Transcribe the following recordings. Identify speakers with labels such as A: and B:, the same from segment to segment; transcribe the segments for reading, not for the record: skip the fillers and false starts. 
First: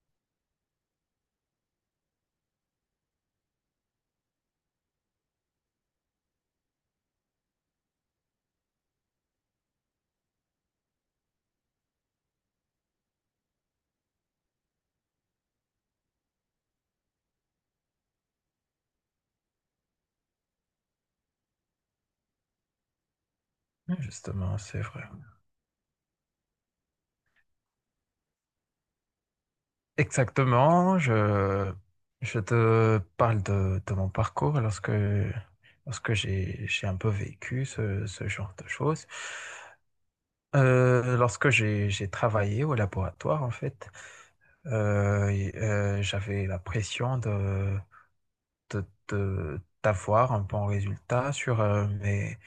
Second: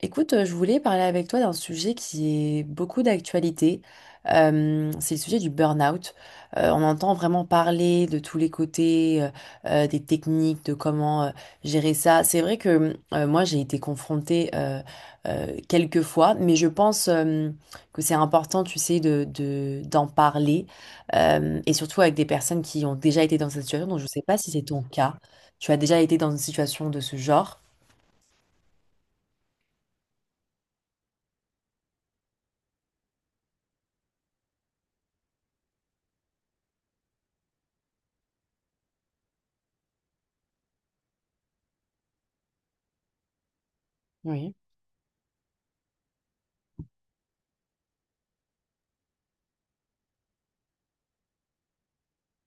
A: Écoute, je voulais parler avec toi d'un sujet qui est beaucoup d'actualité. C'est le sujet du burn-out. On entend vraiment parler de tous les côtés, des techniques, de comment gérer ça. C'est vrai que moi, j'ai été confrontée quelques fois, mais je pense que c'est important, tu sais, d'en parler, et surtout avec des personnes qui ont déjà été dans cette situation. Donc, je ne sais pas si
B: Justement,
A: c'est
B: c'est
A: ton
B: vrai.
A: cas. Tu as déjà été dans une situation de ce genre.
B: Exactement, je te parle de mon parcours lorsque, j'ai un peu vécu ce genre de choses. J'ai travaillé au laboratoire, en fait,
A: Oui,
B: j'avais la pression d'avoir un bon résultat sur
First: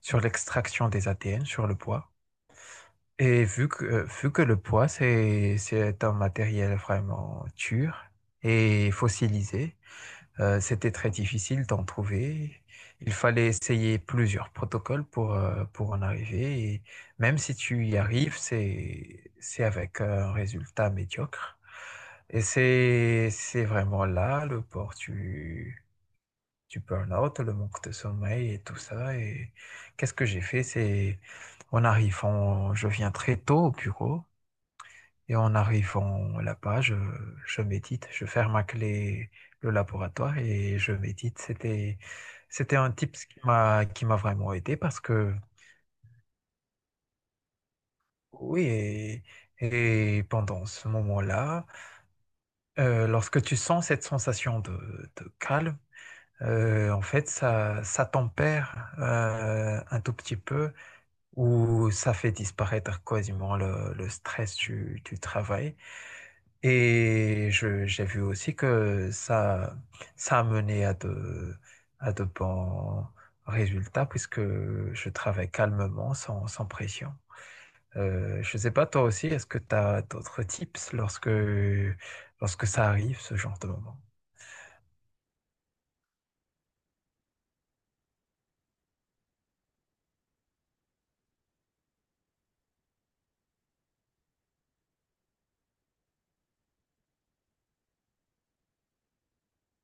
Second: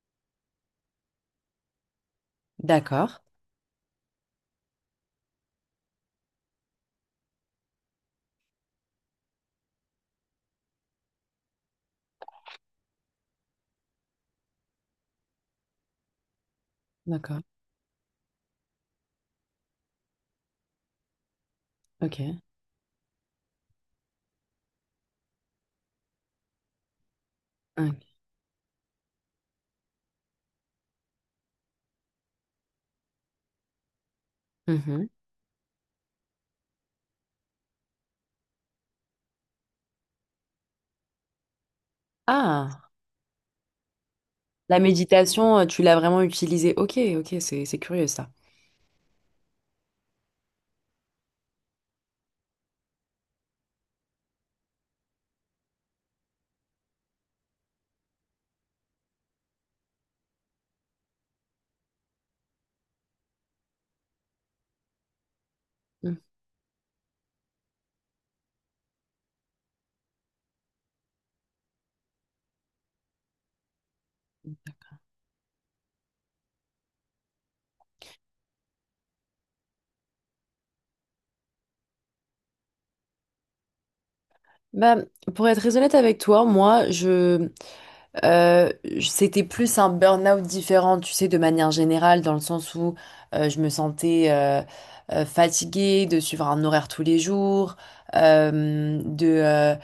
B: sur l'extraction des ADN, sur le poids.
A: d'accord,
B: Vu que le bois, c'est un matériel vraiment dur et fossilisé, c'était très difficile d'en trouver. Il fallait essayer plusieurs protocoles pour en arriver. Et même
A: d'accord.
B: si tu y arrives, c'est avec un résultat médiocre.
A: OK.
B: Et c'est vraiment là le port du burn-out, le manque de
A: OK.
B: sommeil et tout ça. Et qu'est-ce que j'ai fait? C'est, on arrive, je viens très tôt au bureau.
A: Mmh.
B: Et en arrivant là-bas, je médite, je ferme à clé le laboratoire et je médite. C'était
A: Ah!
B: un tip qui m'a vraiment aidé
A: La
B: parce que,
A: méditation, tu l'as vraiment utilisée. OK, OK, c'est curieux ça.
B: oui, et pendant ce moment-là, lorsque tu sens cette sensation de calme, ça tempère un tout petit peu ou ça fait disparaître quasiment le stress du travail.
A: Mmh.
B: Et j'ai vu aussi ça a mené à de bons résultats puisque je travaille calmement, sans pression. Je ne sais pas, toi aussi, est-ce que tu as d'autres tips lorsque, lorsque ça arrive, ce genre de moment?
A: Bah, pour être très honnête avec toi, moi, je, j c'était plus un burn-out différent, tu sais, de manière générale, dans le sens où, je me sentais, fatiguée de suivre un horaire tous les jours, hem, de, euh,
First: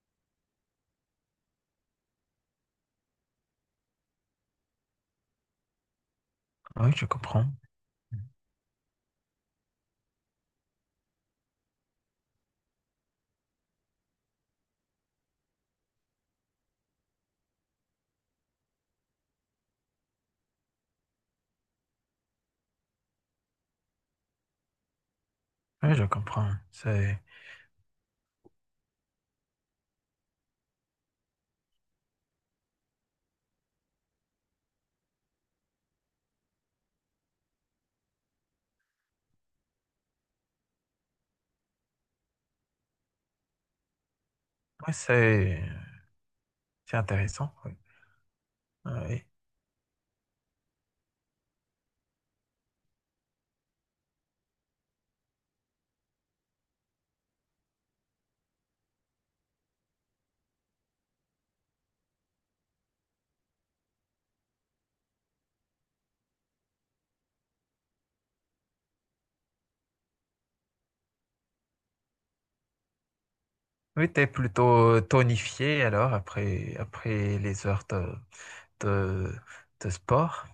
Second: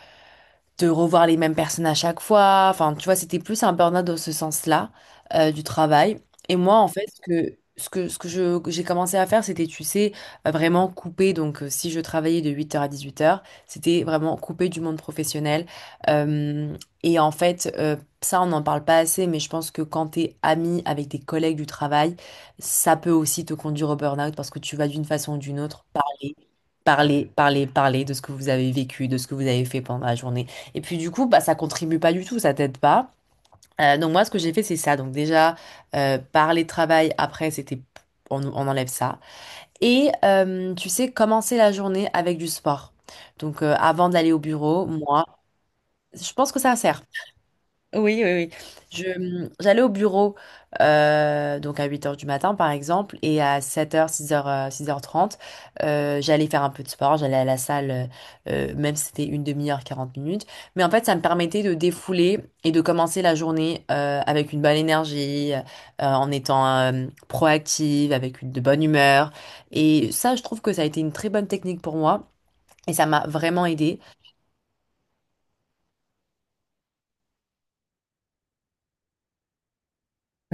A: de revoir les mêmes personnes à chaque fois. Enfin, tu vois, c'était plus un burn-out dans ce sens-là, du travail. Et moi, en
B: Oui,
A: fait,
B: je comprends. Mhm.
A: que j'ai commencé à faire, c'était, tu sais, vraiment couper. Donc, si je travaillais de 8 heures à 18 heures, c'était vraiment couper du monde professionnel. Euh, et en fait, ça, on n'en parle pas assez, mais je pense que quand t'es ami avec tes collègues du travail, ça peut aussi te conduire au burn-out parce que tu vas d'une façon ou d'une autre
B: Oui, je
A: parler.
B: comprends.
A: Parler, parler, parler de ce que vous avez vécu, de ce que vous avez fait pendant la journée. Et puis du coup, bah, ça contribue pas du tout, ça t'aide pas. Donc moi, ce que j'ai fait, c'est ça. Donc déjà, parler de travail, après, c'était. On enlève ça. Et tu sais, commencer la journée avec du sport. Donc avant d'aller au bureau,
B: Ouais,
A: moi, je pense que ça
B: c'est
A: sert.
B: intéressant. Oui.
A: Oui, oui, oui.
B: Oui.
A: J'allais au bureau donc à huit heures du matin par exemple et à 7h, 6h, 6h30, j'allais faire un peu de sport, j'allais à la salle même si c'était une demi-heure, 40 minutes. Mais en fait, ça me permettait de défouler et de commencer la journée avec une bonne énergie, en étant proactive, avec une de bonne humeur. Et ça, je trouve que ça a été une très bonne technique pour moi et ça m'a vraiment aidée.
B: Oui, t'es plutôt tonifié alors après, après les heures de, de sport.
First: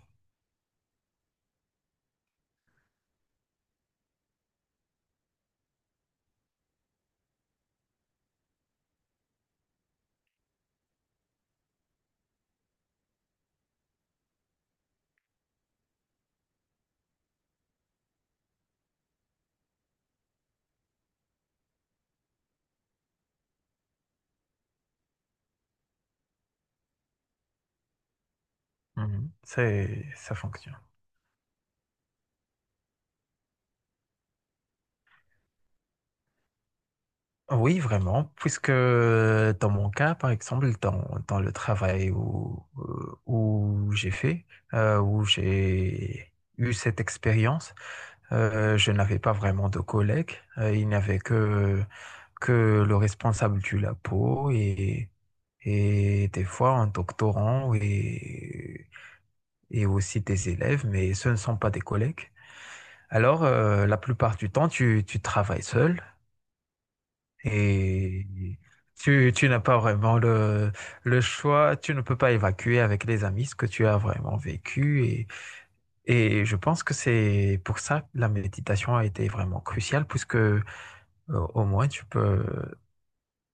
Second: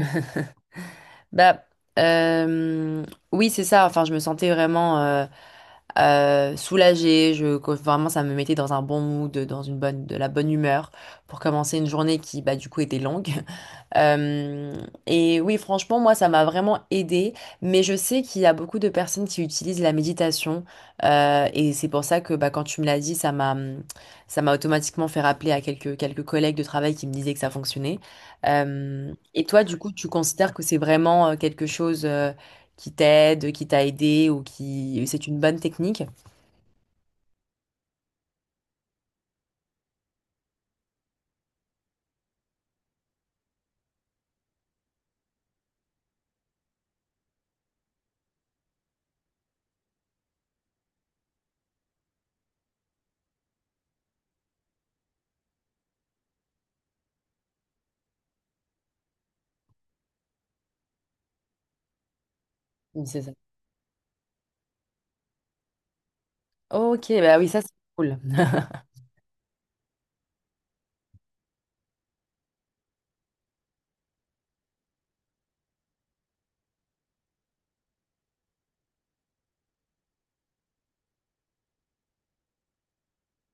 A: Bah, euh, oui, c'est ça. Enfin, je me sentais vraiment soulagée. Que vraiment, ça me mettait dans un bon mood, dans de la bonne humeur pour commencer une journée qui, bah, du coup, était longue. Euh, et oui, franchement, moi, ça m'a vraiment aidée. Mais je sais qu'il y a beaucoup de personnes qui utilisent la méditation. Et c'est pour ça que bah, quand tu me l'as dit, ça m'a automatiquement fait rappeler à quelques collègues de travail qui me disaient que ça fonctionnait. Euh,
B: Mhm.
A: et toi, du coup, tu
B: Ça
A: considères que c'est
B: fonctionne.
A: vraiment quelque chose qui t'aide, qui t'a aidé ou qui. C'est une bonne technique?
B: Oui, vraiment, puisque dans mon cas, par exemple, dans le travail où, où j'ai eu cette expérience, je n'avais pas vraiment de collègues. Il n'y avait que le responsable du labo et des fois un doctorant et aussi tes élèves, mais ce ne sont pas des collègues.
A: Oui, c'est ça.
B: La plupart du temps, tu travailles seul
A: Ok, bah oui, ça, c'est cool.
B: et tu n'as pas vraiment le choix, tu ne peux pas évacuer avec les amis ce que tu as vraiment vécu. Et je pense que c'est pour ça que la méditation a été vraiment cruciale, puisque au moins tu peux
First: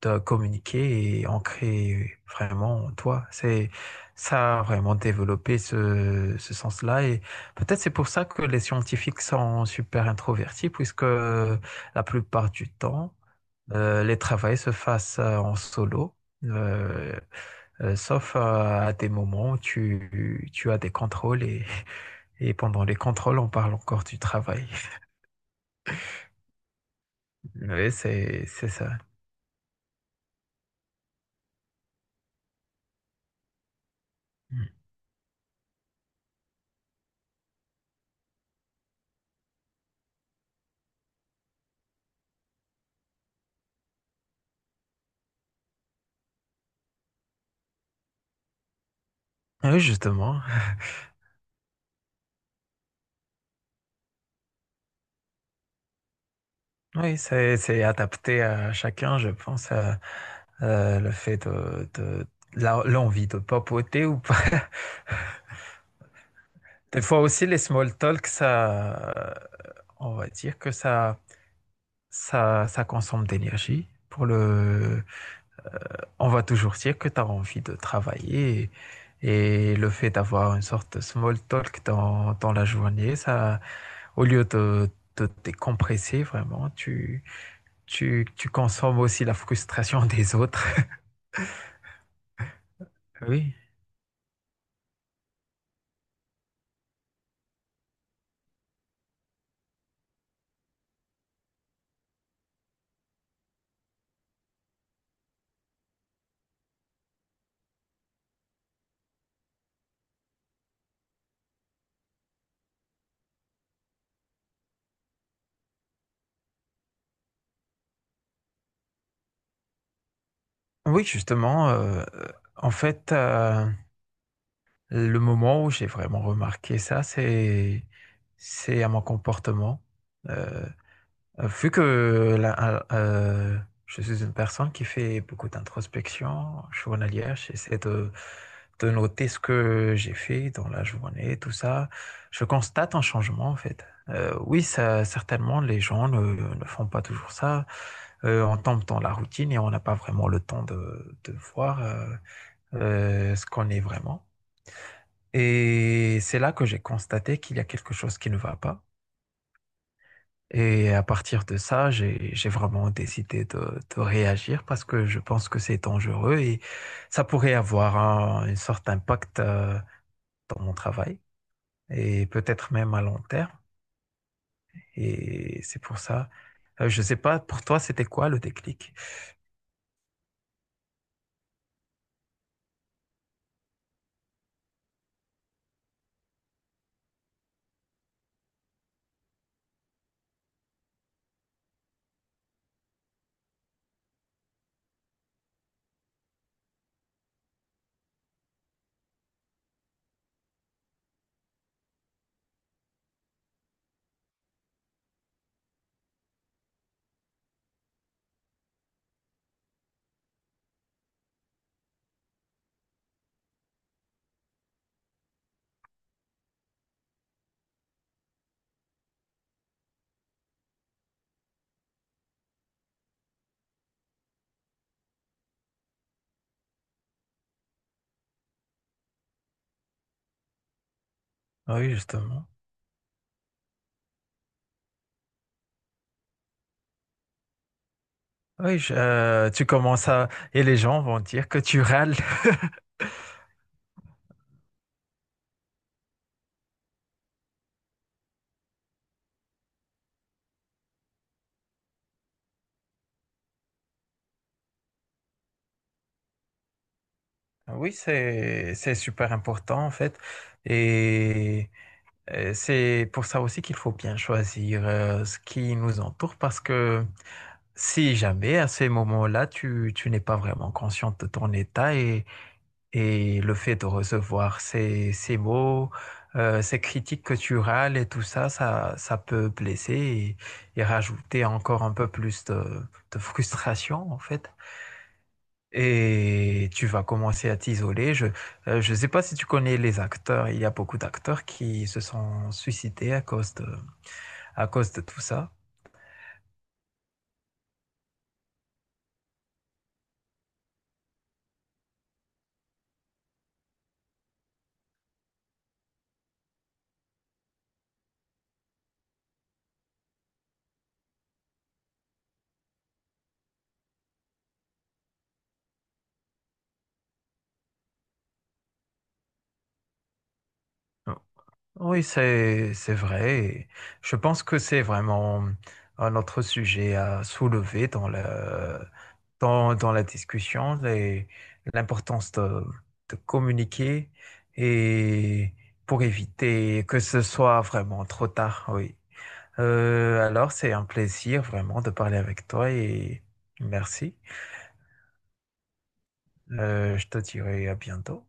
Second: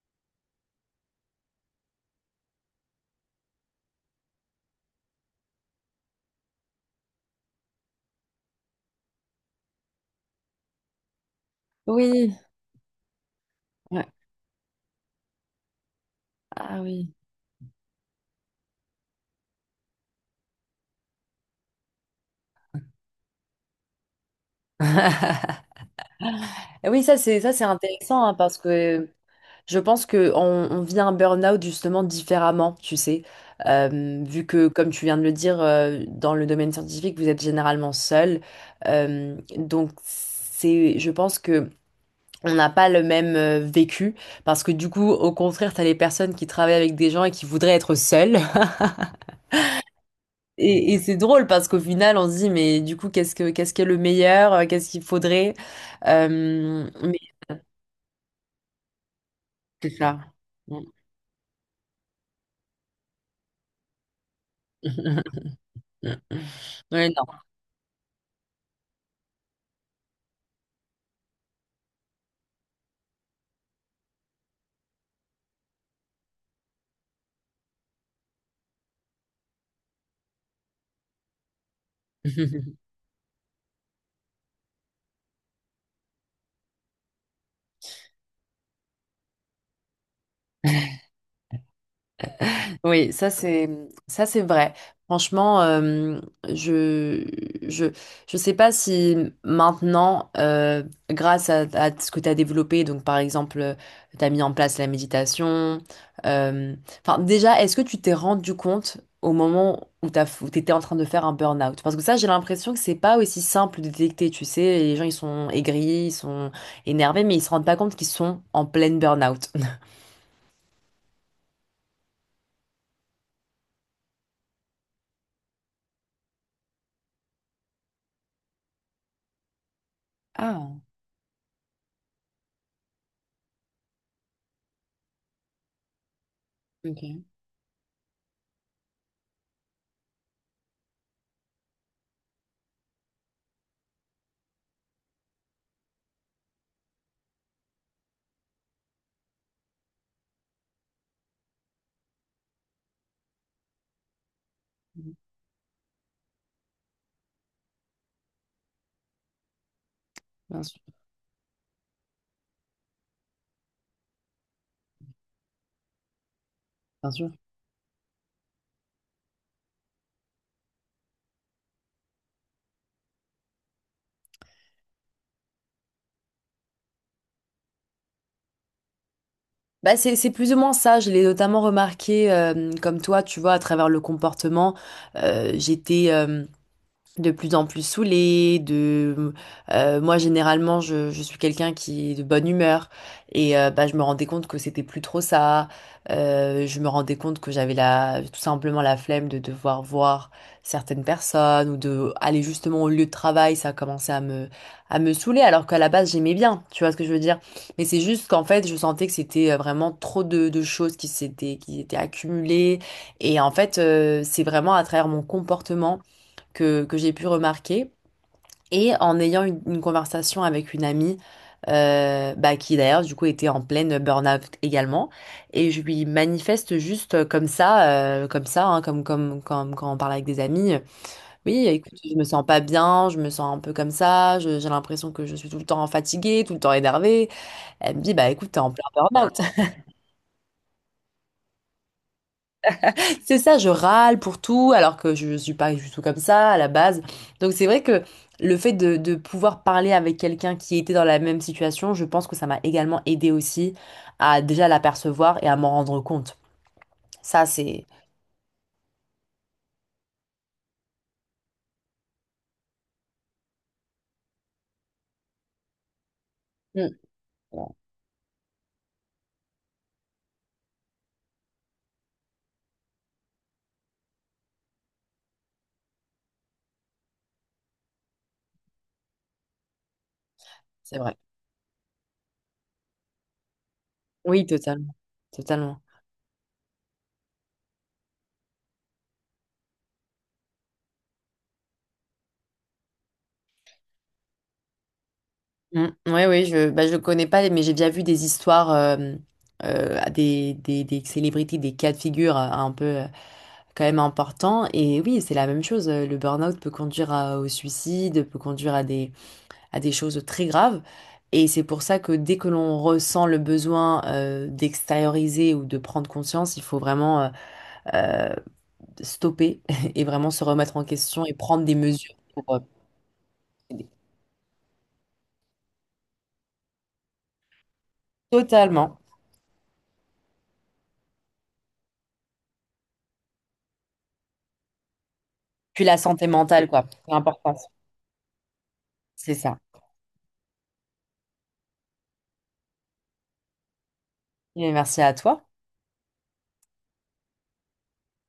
B: de communiquer et ancrer vraiment toi. C'est ça a vraiment développé ce, ce sens-là et peut-être c'est pour ça que les scientifiques sont super introvertis puisque la
A: Oui.
B: plupart du temps
A: Ouais.
B: les travaux se fassent en solo.
A: Ah oui.
B: euh, Sauf à des moments où tu as des contrôles et pendant les contrôles, on parle encore du travail.
A: Oui, ça c'est ça c'est
B: Oui,
A: intéressant hein, parce
B: c'est ça.
A: que je pense que on vit un burn-out justement différemment, tu sais. Vu que,
B: Mm.
A: comme tu viens de le dire, dans le domaine scientifique, vous êtes généralement seul. Donc, c'est, je pense que on n'a pas le même vécu, parce que du coup, au contraire, tu as les personnes qui travaillent avec des gens et qui voudraient être seules.
B: Oui, justement.
A: Et c'est drôle parce qu'au final, on se dit, mais du coup, qu'est-ce qui est le meilleur? Qu'est-ce qu'il faudrait? Mais
B: Oui, c'est adapté à chacun, je pense,
A: c'est ça.
B: le fait l'envie de papoter ou pas. Des
A: Ouais,
B: fois
A: non.
B: aussi, les small talk, on va dire ça consomme d'énergie. Pour le, on va toujours dire que tu as envie de travailler et le fait d'avoir une sorte de small talk dans, dans la journée, ça, au lieu de décompresser vraiment, tu consommes aussi la frustration des autres.
A: Oui, ça
B: Oui.
A: c'est ça c'est vrai. Franchement, je je je sais pas si maintenant, grâce à ce que tu as développé, donc par exemple, tu as mis en place la méditation. euh, Enfin, déjà, est-ce que tu t'es rendu compte au moment où où t'étais en train de faire un burn-out? Parce que ça, j'ai l'impression que c'est pas aussi simple de détecter. Tu sais, les gens ils sont aigris, ils sont énervés, mais ils se rendent pas compte qu'ils sont en pleine burn-out.
B: Oui, justement, en fait, heu, le moment où j'ai vraiment remarqué ça, c'est à mon comportement. euh,
A: Ah,
B: Vu que je suis une personne qui fait beaucoup d'introspection
A: ok.
B: journalière, de noter ce que j'ai fait dans la journée, tout ça. Je constate un changement en fait. Oui, ça, certainement, les gens ne, ne font pas toujours ça. On tombe dans la routine et on n'a pas vraiment le temps de voir ce qu'on est vraiment. Et c'est là que j'ai constaté qu'il y a quelque chose qui ne va pas.
A: Bien sûr,
B: Et à partir de ça, j'ai vraiment décidé de réagir parce que je pense que c'est dangereux et
A: bien
B: ça
A: sûr.
B: pourrait avoir une sorte d'impact dans mon travail et peut-être même à long terme. Et c'est pour ça. Je ne sais pas, pour toi, c'était quoi le déclic?
A: Bah c'est plus ou moins ça. Je l'ai notamment remarqué, comme toi, tu vois, à travers le comportement. J'étais, de plus en plus saoulée, de moi généralement je suis quelqu'un qui est de bonne humeur et bah, je me rendais compte que c'était plus trop ça. Je me rendais compte que j'avais la tout simplement la flemme de devoir voir certaines personnes ou de aller justement au lieu de travail, ça commençait à me saouler alors qu'à la base j'aimais bien, tu vois ce que je veux dire. Mais c'est juste qu'en fait je sentais que c'était vraiment trop de choses qui étaient accumulées et en fait c'est vraiment à travers mon comportement que j'ai pu remarquer. Et en ayant une conversation avec une amie, bah, qui d'ailleurs du coup était en pleine burn-out également, et je lui manifeste juste comme ça, hein, comme quand on parle avec des amis, oui,
B: Ah oui,
A: écoute, je me sens
B: justement.
A: pas bien, je me sens un peu comme ça, j'ai l'impression que je suis tout le temps fatiguée, tout le temps énervée. Elle me dit, bah écoute, t'es
B: Ah
A: en
B: oui,
A: plein burn-out.
B: tu commences à... Et les gens vont dire que tu râles.
A: C'est ça, je râle pour tout, alors que je suis pas du tout comme ça à la base. Donc c'est vrai que le fait de pouvoir parler avec quelqu'un qui était dans la même situation, je pense que ça m'a également aidé aussi à déjà l'apercevoir et à m'en rendre compte. Ça, c'est.
B: Oui, c'est super important en fait. Et c'est pour ça aussi qu'il faut bien choisir ce qui nous entoure parce
A: Mm.
B: que
A: Ouais,
B: si jamais à ces moments-là, tu n'es pas vraiment consciente de ton état et le fait de recevoir ces mots, ces critiques que tu râles et tout ça, ça peut blesser et
A: c'est vrai.
B: rajouter encore un peu plus de frustration en
A: Oui,
B: fait.
A: totalement. Totalement.
B: Et tu vas commencer à t'isoler. Je ne sais pas si tu connais les acteurs. Il y a beaucoup d'acteurs qui se sont suicidés à cause de tout ça.
A: Mm. Ouais, oui, bah, je connais pas, mais j'ai déjà vu des histoires à des célébrités, des cas de figure un peu quand même importants. Et oui, c'est la même chose. Le burn-out peut conduire au suicide, peut conduire à des choses très graves. Et c'est pour ça que dès que l'on ressent le besoin d'extérioriser ou de prendre conscience, il faut vraiment stopper et vraiment se remettre en question et prendre des
B: Oui,
A: mesures pour
B: c'est vrai. Et
A: aider.
B: je pense que c'est vraiment un autre sujet à soulever dans
A: Totalement.
B: dans la discussion, l'importance de communiquer et
A: Puis la
B: pour
A: santé mentale,
B: éviter
A: quoi.
B: que
A: C'est
B: ce
A: important.
B: soit vraiment trop tard, oui.
A: C'est ça.
B: Alors, c'est un plaisir vraiment de parler avec toi et merci.
A: Mais merci à toi.
B: Je te dirai à bientôt.